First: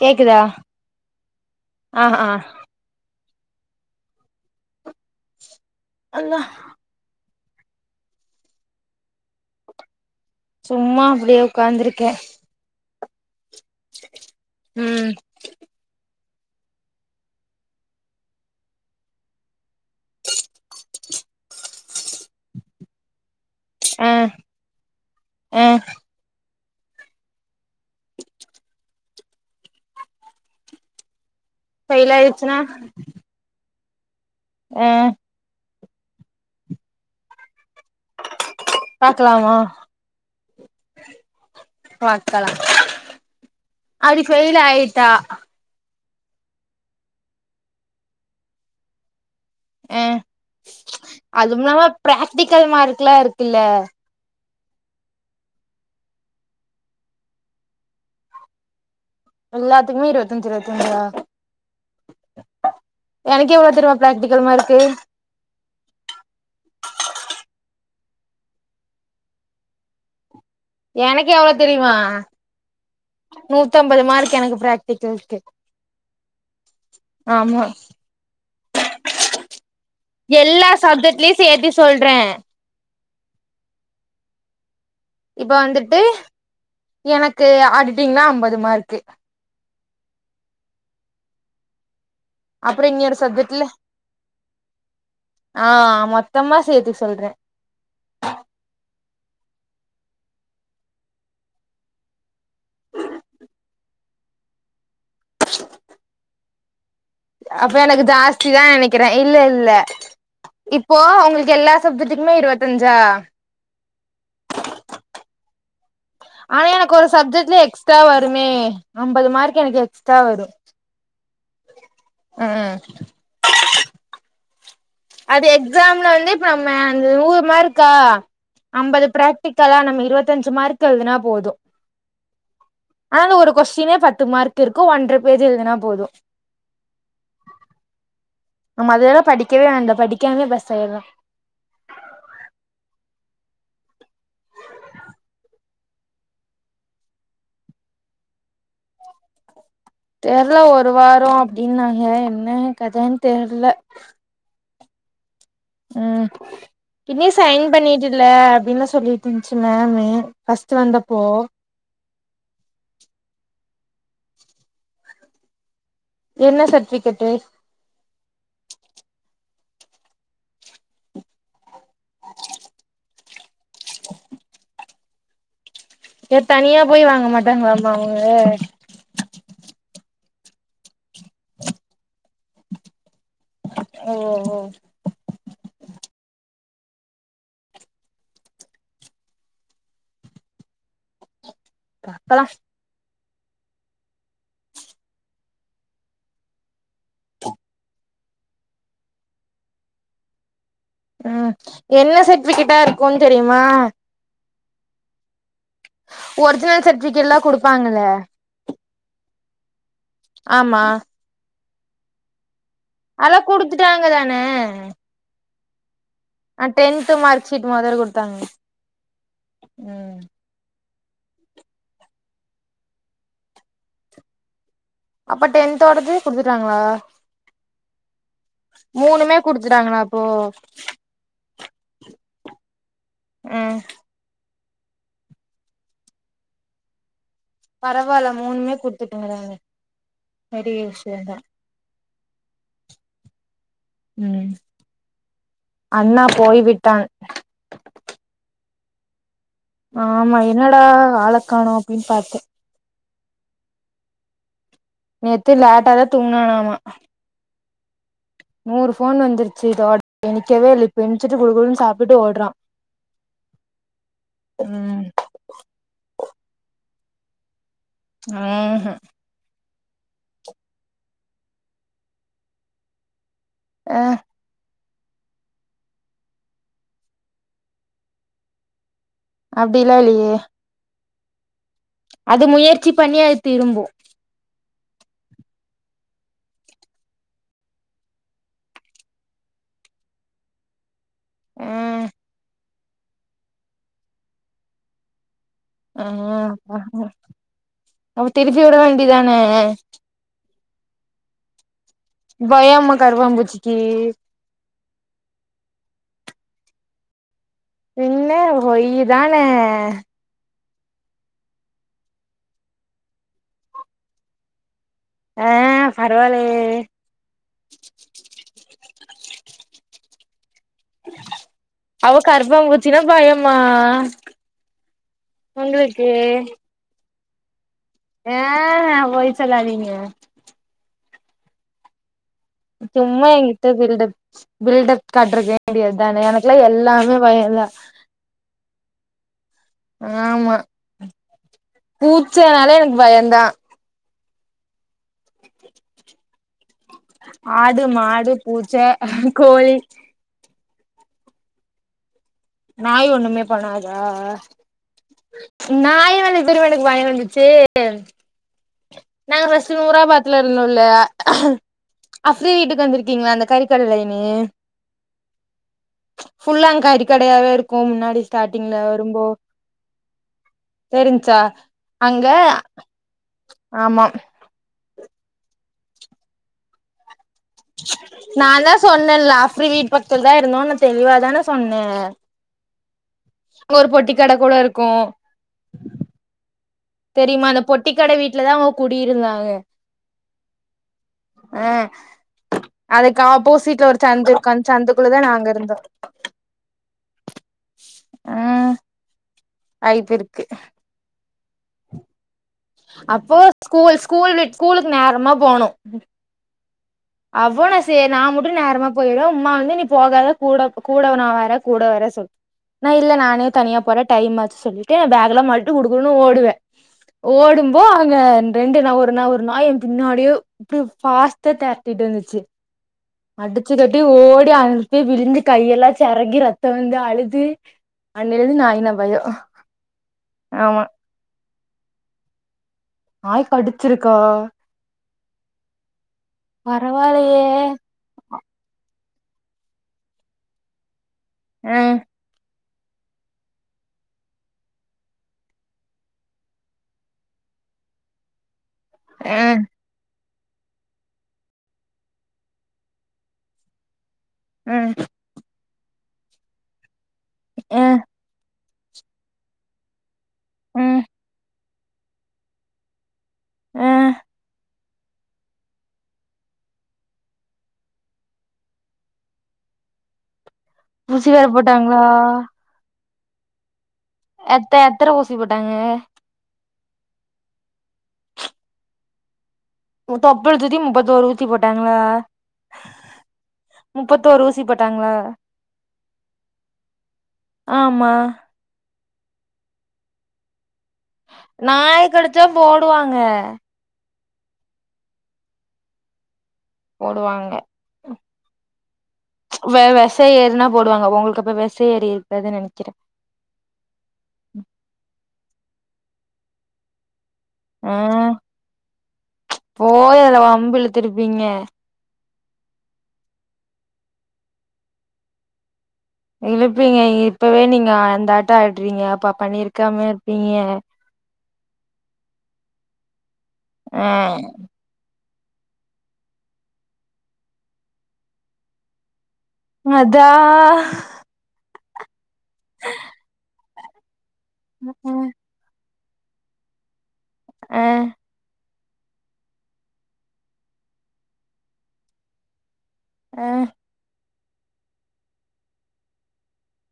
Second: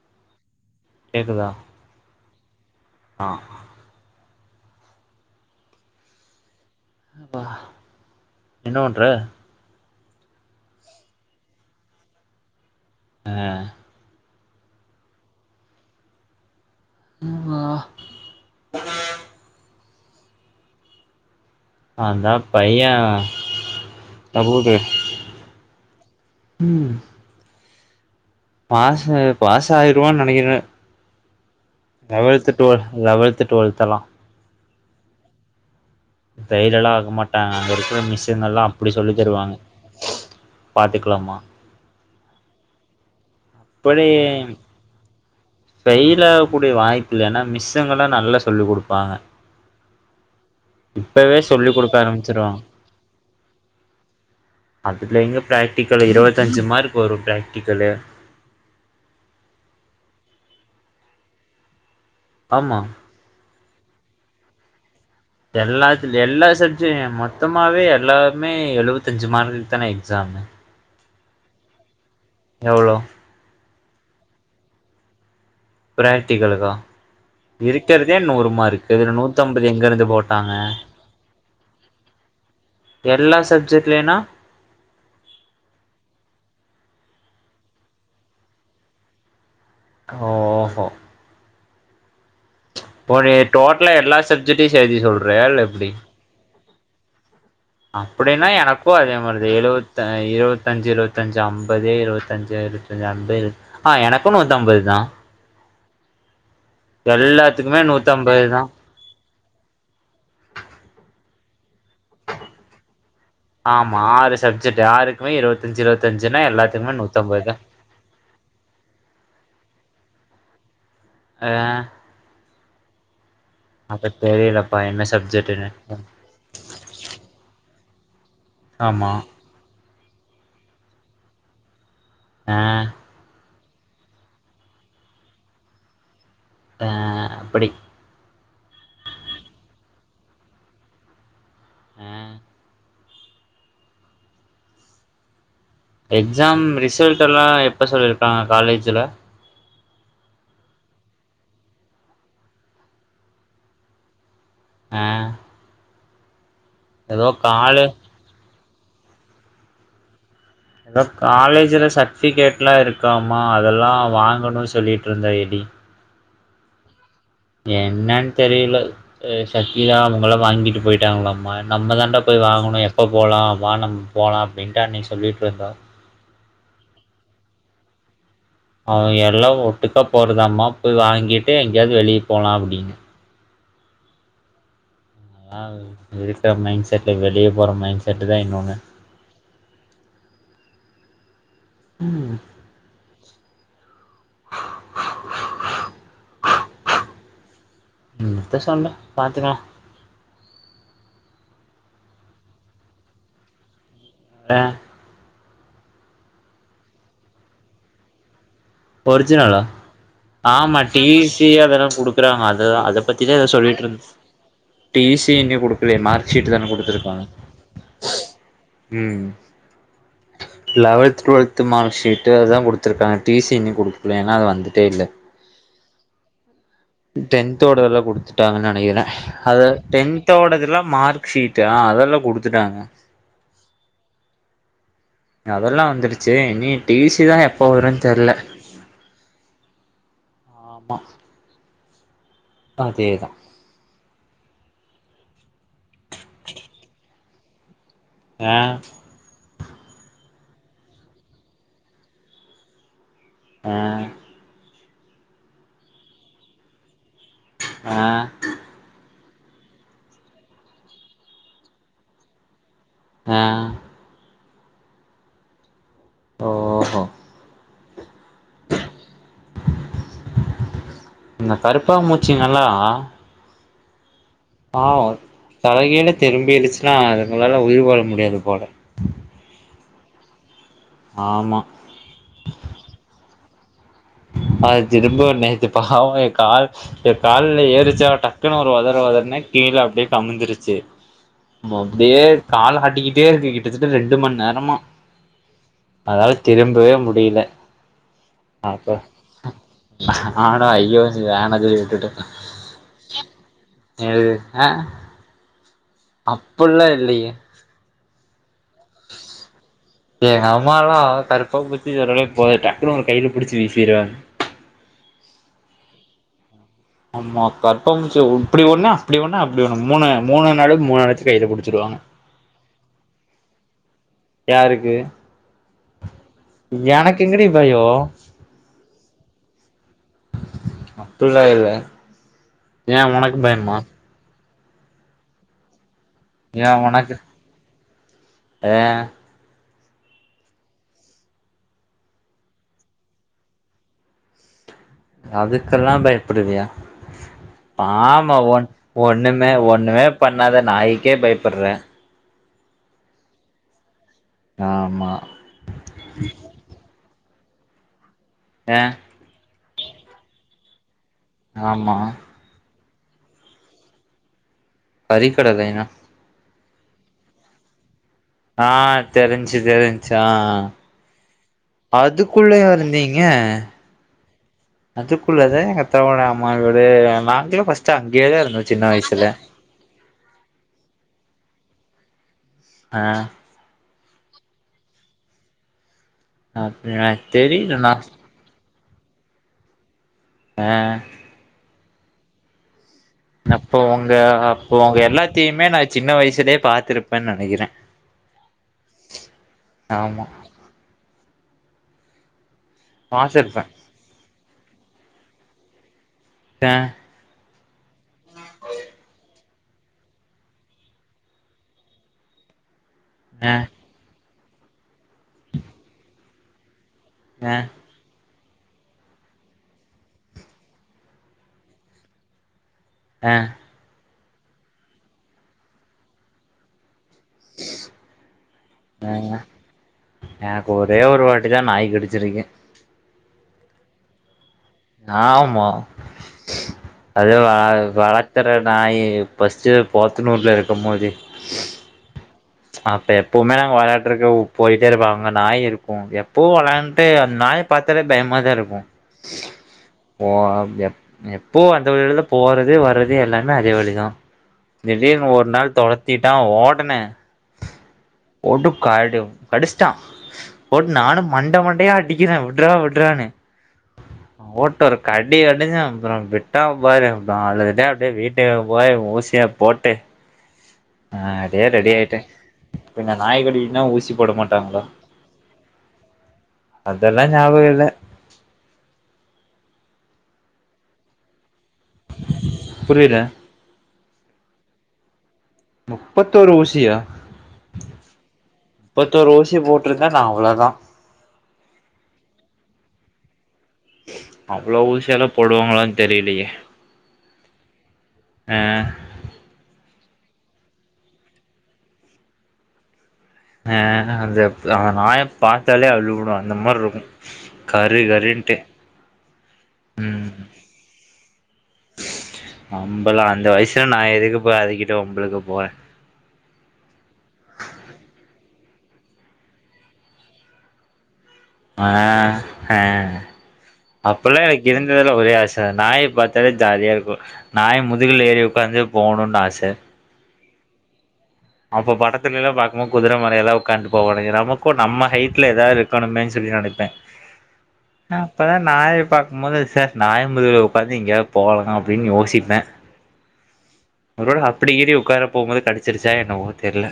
கேக்குதா கேக்குதா ஆ ஆ ஆ அல்லா அப்பா என்ன பண்ற சும்மா அப்டியே உக்காந்துருக்கே அ ம் ம் வா அந்தா பைய ஆ தபூது ஆ ம் பாசு பாசாய்டுவேன் நனைக்குறே ஃபெயில் லவல்து ஆயிடுச்சுன்னா டுவல்து லவல்து டுவல்த்தலா ஆ தைலல்லா ஆக மாட்டாங்க அங்க இருக்கிற மிஷின் எல்லா பாக்கலாமா பாத்துக்கலாமா பாக்கலா இப்படி அது ஃபெய்ல் ஆயிட்டா ஃபெயில் ஆக கூடிய வாய்ப்புல்லன்னா மிஷங்களா நல்லா சொல்லி் குடுப்பாங்க அ இப்பவே சொல்லி அதுவும்மில்லாம குடுக்க ஆரம்பிச்சிருவாங்க பிராக்டிக்கல் மார்க்ல்லா இருக்குல்ல அதுல எங்க ப்ராக்டிக்கல் இருவத்தஞ்சு மார்க் வரு ப்ராக்டிகலு எல்லாத்துக்குமே இருவத்தஞ்சு இருவத்தஞ்சா ஆமா எனக்கு எவ்ளோ தெரிமா ப்ராக்டிக்கல் மார்க்கு எல்லாத்து எல்லா சப்ஜெ மொத்தமாகாவே எல்லாருமே எழுவத்தஞ்சு மார்க்குக்கு தானே எக்ஸாமு எனக்கு எவ்ளோ தெரியுமா எவ்ளோ நூத்தம்பது மார்க் எனக்கு ப்ராக்டிகல்க்கு ப்ராக்டிகளுதா இருக்கிறதே நூறு மார்க்கு இதுல நூத்தம்பது எங்கருந்து போட்டாங் எல்லா சப்ஜெக்டலயு ஃபெ எது சொல்றே எல்லா சப்ஜெக்ட்லைனா இப்ப வந்துட்டு எனக்கு ஆடிட்டிங்னா அம்பது மார்க்கு கா ஓஹோ அப்பற இன்னியொரு ஒரு சப்ஜெக்ட்ல டோட்டலா எல்லா சப்ஜெக்ட்டையு சேத்தி சொல்றியா இல்ல ஆ எப்டி மொத்தமா சேத்து சொல்றே அப்படின்னா எனக்கு அதே மாரி எழுவத்த இருவத்தஞ்சு இருவத்தஞ்சு அம்பது இருவத்தஞ்சு கொஞ்ச அம்பது ஆ எனக்கு நூத்தம்பது தா [inaudible] அப்ப எல்லாத்துக்குமே எனக்கு நூத்தம்பது தா ஜாஸ்திதா நெனக் கிறே இல்ல இல்ல இப்போ உங்களுக்கு எல்லா சப்ஜெக்ட்டுக்குமே இருவத்தஞ்சா ஆமா ஆறு சப்ஜெக்ட் யாருக்குமே இருவத்தஞ்சு இருவத்திஞ்சுன்னா எல்லாத்துக்குமே நூத்தம்பதுதா எக்ஸ்டரா வருமே அம்பது மார்க் எனக்கு எக்ஸ்ட்ரா வரு ஆ ஆ அப்ப தெரியலப்பா என்ன அது சப்ஜெக்ட்ன்னு எக்ஸாம்ல வந்து நம்ம அந்த நூறு மார்க்கா ஐம்பது ஆமா ப்ரா டிக்கல்லா நம்ம இருவத்தஞ்சு மார்க் எழுதுனா போது ஆ ஆனா ஒரு கொஸ்டினே பத்து மார்க் இருக்கு ஒன்றர பேஜ் எழுதுனா போது ஆ அப்படி நம்ம அது வேண்டா படிக்கவே வேண்டா படிக்காமே பாஸ் ஆயிடலா ஆ எக்ஸாம் ரிசல்ட்டெல்லா எப்போ சொல்லியிருக்காங்க காலேஜில தெர்ல ஒரு வார அப்டின்னாங்க என்ன கதைனு தெர்ல ஆ ம் ஏதோ இனி சைன் காலே பண்ணிட்டுல அப்படின்னு சொல்லிட்ருந்துச்சு மேம்மு ஏதோ காலேஜில சர்ட்பிகேட்லா இருக்காமா அதெல்லா வாங்கணுனு சொல்லிட்ருந்தா எடி என்ன சர்ட்டிபிகேட்டு என்னான் தெரியல ஏ ஷக்கில்லா அவங்களாம் வாங்கிட்டு போயிட்டாங்களம்மா நம்ம தான்டா போய் வாங்கணு எப் எப்போ போலா வா நம்ம போலா அப்டின்டு அன்னைக்கு சொல்லிட்டு இருந்தா ஏயா தனியா போய் வாங்க மாட்டாங்களாமா அவுங்க அவுங்க எல்லா ஒட்டுக்கா போறதாம்மா போய் வாங்கிட்டு எங்கயாது வெளிய போகலா அப்டின்னு ஓ ஓ ஓ நா இருக்க மைண்ட்செட்ல வெளிய போற மைண்ட் செட்டு தா இன்னொன்னு ம் பாக்கலா உங்கிட்ட சொன்னே பாத்துக்கலா ம் என்ன சர்பிகேட்டா இருக்குன்னு தெரியுமா? அ ஒரிஜினல் சர்டிபிகேட்லா குடுப்பாங்கலே ஒரிஜினலா ஆமா டி சி அதெல்லா குடுக்குறாங்க அததா அத அத பத்ததா அதெல்லா ஏதோ சொல்லிட்டு குடுத்துட்டாங்க இருந்துச்சி தான டி சி இன்னு குடுத் இல்லையே மார்க் ஷீட் ஆ தானே டென்த் குடுத்திருப்பாங்க மார்க் ஷீட் மொதல்ல குடுத்தாங்க ம் ம் லெவல்த் டுவெல்த் மார்க் ஷீட்டு அதுதா குடுத்திருக்காங்க டி சி இன்னியு குடுக்கல ஏன்னா அது வந்துட்டே இல்ல அப்ப டென்த்தோடது குடுத்துட்டாங்களா? டென்தோடதெல்லா குடுத்துட்டாங்கு நெனைக்கிறே மூணுமே அத குடுத்துட்டாங்களா அப்போ டென்த்தோடதெல்லா மார்க் ஷீட் எனா அதெல்லா குடுத்துட்டாங்க ம் அதெல்லா வந்துடுச்சி இனி டி சி தா எப் பரவால்ல மூணுமே குடுத்துவுட்டாங்களே பெரிய ஆமா விஷயோ தா அதேதா ம் அண்ணா போய்விட்டான் ஏயே ஆமா என்னடா ஆளக் காணு அப்டின்னு பாத்தே ஆ நேத்து லேட்ட தா தூங்கனானமா ஆ நூறு ஃபோன் வந்துருச்சி இதோட நிக்கவே இல்ல இப்பெணிச்சிட்டு குடுகுடுனு சாப்டுட்டு ஓட்றா ஆ ம் ஓஹோ ம் ம் இந்த கருப்பா மூச்சிங்கள்லா ஆ பாவோ தலகீல திரும்பிடிச்சின்னா அதுங்களால உயிர் வாழ முடியாது போல அப்டில்லா இல்லையே ஆமா அது முயற்சி பண்ணி அது திரும்போ அது திரும்போ நேத்து பாவோ எயா கால் அது கால்ல ஏறுச்சா டக்குன்னு ஒரு ஒதற ஒதறன கீழே அப்டியே கமுந்திருச்சி ஆ சும்மா அப்டியே கால் ஆட்டிக்கிட்டே இருக்கு கிட்டத்தட்ட ரெண்டு மணி நேரமா ஆ அதால திரும்பவே முடியல அப்ப திருப்பிவுட வேண்டிதானே ஆடா ஐயோ சேரி வேணா சொல்லி விட்டுட்டே பயம்மா கருபாம்பூச்சுக்கி ஆ அப்பள்ள இல்லையே பின்ன பொய் தான எங்க அம்மாலா கருப்பாபூச்சி சொன்னோனே போய் டக்குனு ஒரு கையில புடிச்சு வீசிருவாங்க ஆ பரவாலேயே ஆமா கர்பாம்பூச்சுய இப்டி ஒண்ணு அப்டி ஒண்ணு அப்டி ஒண்ணு மூணு மூணு நழு அவோ கர்ப்பாம்பூச்சினா பயமா யாருக்கு உங்களுக்கு எனக்கு எங்கடி பயோ ஆஹ பொய் சொல்லாதீங்க அப்பிட்லா இல்ல ஏ சும்மா உனக்கு எங்கிட்ட பயமா பில்டப் பில்டப் காட்டுறக்க வேண்டியது தான எனக்குல்லா எல்லாமே பயந்தா அ ஆமா பூச்சனாலே எனக்கு பயந்தான் அதுக்கெல்லா பயப்படுவியா ஆடு மாடு ஆமா ஒன் பூச்ச ஒண்ணுமே கோழி ஒண்ணுமே பண்ணாத நாய்க்கே பயப்படுற நாய் ஒண்ணுமே பண்ணாதா ஆமா நாய் மேல எப்தெருமா எனக்கு பயோ வந்துச்சு சேரி எ நாங்க ஃபஸ்ட்டு நூராபாத்துல இருந்தோல்ல அப் ஆமா அஃப்ரீ வீட்டுக்கு வந்திருக்கீங்களா அந்த கறிக்கட லைன்னு கறிக்கட லைனா ஃபுல்லா அங் கறிகடையாவே இருக்கும் முன்னாடி ஆ ஸ்டார்டிங்ல வரும்போ தெரிஞ்சு தெரிஞ்சு ஆ தெரிஞ்சா ஆ அங்க அதுக்குள்ளயா இருந்தீங்க அ ஆமா அதுக்குள்ளதா எங்க அத்தாவோட அம்மாவீடு அ நாங்கலு நா தா சொன்னேல அஃப்ரீ வீட் பக்த்துல தா இருந்தோனு தெளிவாதான சொன்னே ஆ அங்க ஒரு பொட்டி கட கூட இருக்கு அப்டியா தெரிமா அந்த பொட்டி தெரிலண்ணா கட வீட்ல தா அவுங்க குடியிருந்தாங்க அ அ அதுக்கு அப்போ ஆப்போசிட்ல ஒரு உங்க சந்து இருக்கு அந்த அப்போ உங்க சந்துக்குள்ளதா நாங்க எல்லாத்தையுமே இருந்தோ நா சின்ன வயசுலயே பாத்துருப்பேன்னு நெனைக்கிறே அ ஆய்ப்பு ஆமா இருக்கு அப்போ பாத்துருப்பே ஸ்கூல் ஸ்கூல் விட் ஸ்கூலுக்கு நேரமா போணு அ அவ நா சே நா மட்டு நேரமா போயிடற உம்மா வந்து நீ போகாத கூட கூட நா வர கூட வர சொல் நா இல்ல நானே ஆ தனியா போர டைம்மாச்சு சொல்லிட்டு பேக்கெல்லா மாட்டிட்டு குடுகுடுனு ஓடுவ ஆ ஓடும்போ அங்க ரெண்டு நா ஒரு நா ஒரு நாய் எ பின்னாடியே இப்டி ஃபாஸ்ட்டா தெரட்டிட்டு வந்துச்சு ஆ அடிச்சு கட்டி ஓடி அங்குட்டுபோய் விழுந்து கையெல்லா செரங்கி ரத்தோ வந்து அழுது அன்னைலந்து நாய்னா பயோ எனக்கு ஆமா ஒரே ஒரு வாட்டி தா நாய் கடிச்சிருக்கு நாய் கடிச்சிருக்கா ஆமா அது பரவால்லயே வ அது வள க்குற நாயி ஃபஸ்ட்டு போத்துனூர்ல இருக்கும்போது அ அப்ப எப்போமே நாங்க வெளயாண்ட்டுருக்கு போய்ட்டே இருப்போ அங்க நாய் இருக்கு எப்போவு வெளாண்ட்டு நாய் பாத்தாலே பயமாதா இருக்கு ஆ ஓ அப்டியா எப்பவு அந்த வழில தா போறது வர்றது எல்லாமே அதே வழி தா அ திடீர்னு ஒரு நாள் தொரத்திட்டா ஓடுனே ஆ போட்டு கடு கடுச்சுட்டா அ போட்டு நானு மண்ட மண்டயா அடிக்கிறே விட்றா விட்றானு ஆ போட்டு ஒரு கடி கடிச்சு அப்றோ விட்டாபாரு அப்றோ அழுதுட்ட அப்டியே வீட்டுக்கு போயி ஊசிய போட்டு ஆ ஊசி வேற அப்டியே ரெடி போட்டாங்களா ஆய்ட்டே பின்ன நாய்கடினா ஊசி போட மாட்டாங்களா எத்த எத்தன ஊசி போட்டாங்க அதெல்லா ஞாபக இல்ல தொப்புழு சுத்தி முப்பத்தொரு ஊசி போட்டாங்களா புரியல முப்பத்தோரு ஊசி போட்டாங்களா முப்பத்தோரு ஊசியா ஆமா முப்பத்தொரு ஊசி போட்ருந்தா நா அவ்ளோதா நாய் கடிச்சா போடுவாங்க அவ்ளோ ஊசியலா போடுவாங்களானு தெரிலயே போடுவாங்க வெ வெசோ ஏறுனா போடுவாங்க உங்களுக்கு அப்ப வெசோ ஏறிருக்காதுனு நெனைக்கிறே ஆ ஹ அந்த நாய பாத்தாலே அள்ளுவிடு அந்த மாரிருக்கு ஆ போயல வம்பு இழுத்துருப்பீங்க வம்பலா அந்த வயசுல நா எதுக்குப்பா அதுக்கிட்ட வம்பிளுக்க போறே இழுப்பீங்க இப்பவே நீங்க அந்த ஆட்டோ ஆட்றீங்க அப்ப பண்ணிருக்காமயா இருப்பீங்க ஆ ஹ ஆ அப்பெல்லா எனக்கு இருந்ததுலா ஒரே ஆச நாய பாத்தாலே ஜாலியாருக்கு நாய முதுகுல ஏரி ஒக்காந்து போணுனு ஆச மதா அப்ப படத்துல எல்லா பாக்கும்போது குதிர மேல எல்லா உக்காந்ட்டு போவானுங்க நமக்கு நம்ம ஹைட்ல எதாது இரு உக்காரனுன்னு சொல்லி நினைப்பே ஆ அப்பதா நாயை பாக்கும்போது ச நாய் முதுகுல உட்காந்து எங்கயாவது போகனு அப்டின்னு யோசிப்பே ஆ ஒருவேள அப்படி ஏறி உக்கார போகும்போது கடிச்சிருச்சா என்னமோ தெரில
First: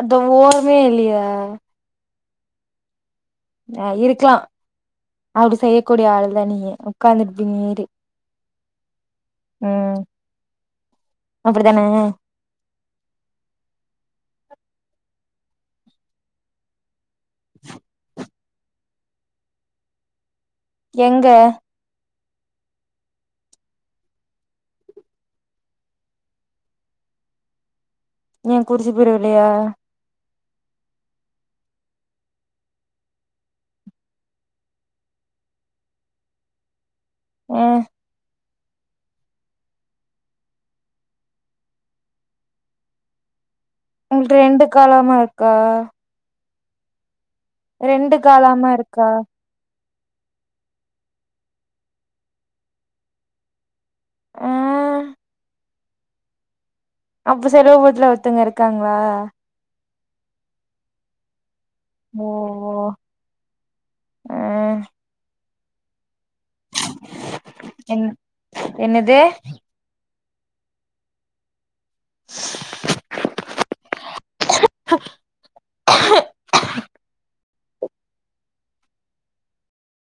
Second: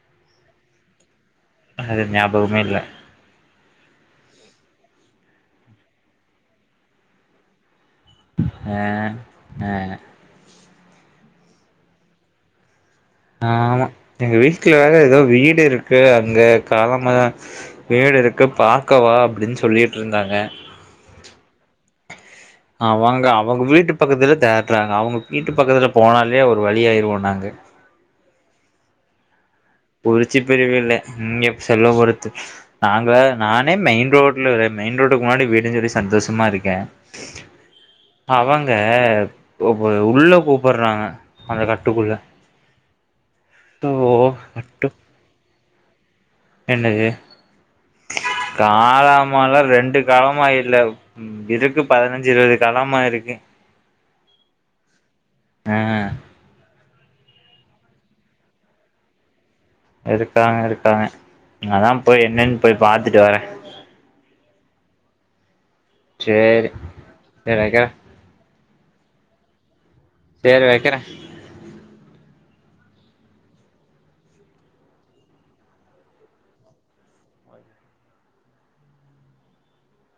அது ஓரமே இல்லயா அது ஞாபகமே இல்ல ஆ இருக்லா அப்டி செய்யக்கூடிய ஆள் தா நீங்க ஒக்காந்துருப்பீங்க ஏறி ஆ ஆ அப்டிதானே ஆமா எங்க வீட்ல வேற ஏதோ வீடு இருக்கு அங்க காலமாதா வீடு இருக்கு பாக்க வா அப்டின்னு சொல்லிட்டு இருந்தாங்க எங்க அ வாங்க அவுங்க வீட்டு பக்கத்துல தேட்றாங்க அவுங்க வீட்டு பக்கத்துல போனாலே ஒரு வழியாய்ருவோ நாங்க ஏ குறிச்சி பிரிவுளையா உறிச்சி பிரிவில்லே ம் எ செல்வ பொருத்து நாங்க்ல நானே மெயின் ரோட்ல எ மெயின் ரோட்டுக்கு முன்னாடி விடிஞ்சுது சந்தோசுமா இருக்கே உ அவங்க கோபு உள்ளே கூப்புறாங்க அந்த கட்டுக்குள்ள சோ உங் ரெண்டு கட்டு காலமா இக்கா என்னது ரெண்டு காலாமா இருக்கா காலாமாலா ரெண்டு கலமா இல்லவ் ம் எதுக்கு பதினஞ்சி இருவது காலமா இருக்கு ஆ ஆ அப்ப செலவுபூத்ல ஒருத்தங்க இருக்காங்ளா இருக்காங்க இருக்காங்க அதா போய் ஓ என்னன் போய் பாத்துட்டு வரே ஆ சேரி சேரி வைக்கிறே என்னு என்னதே சேரி வக்கிறே [inaudible]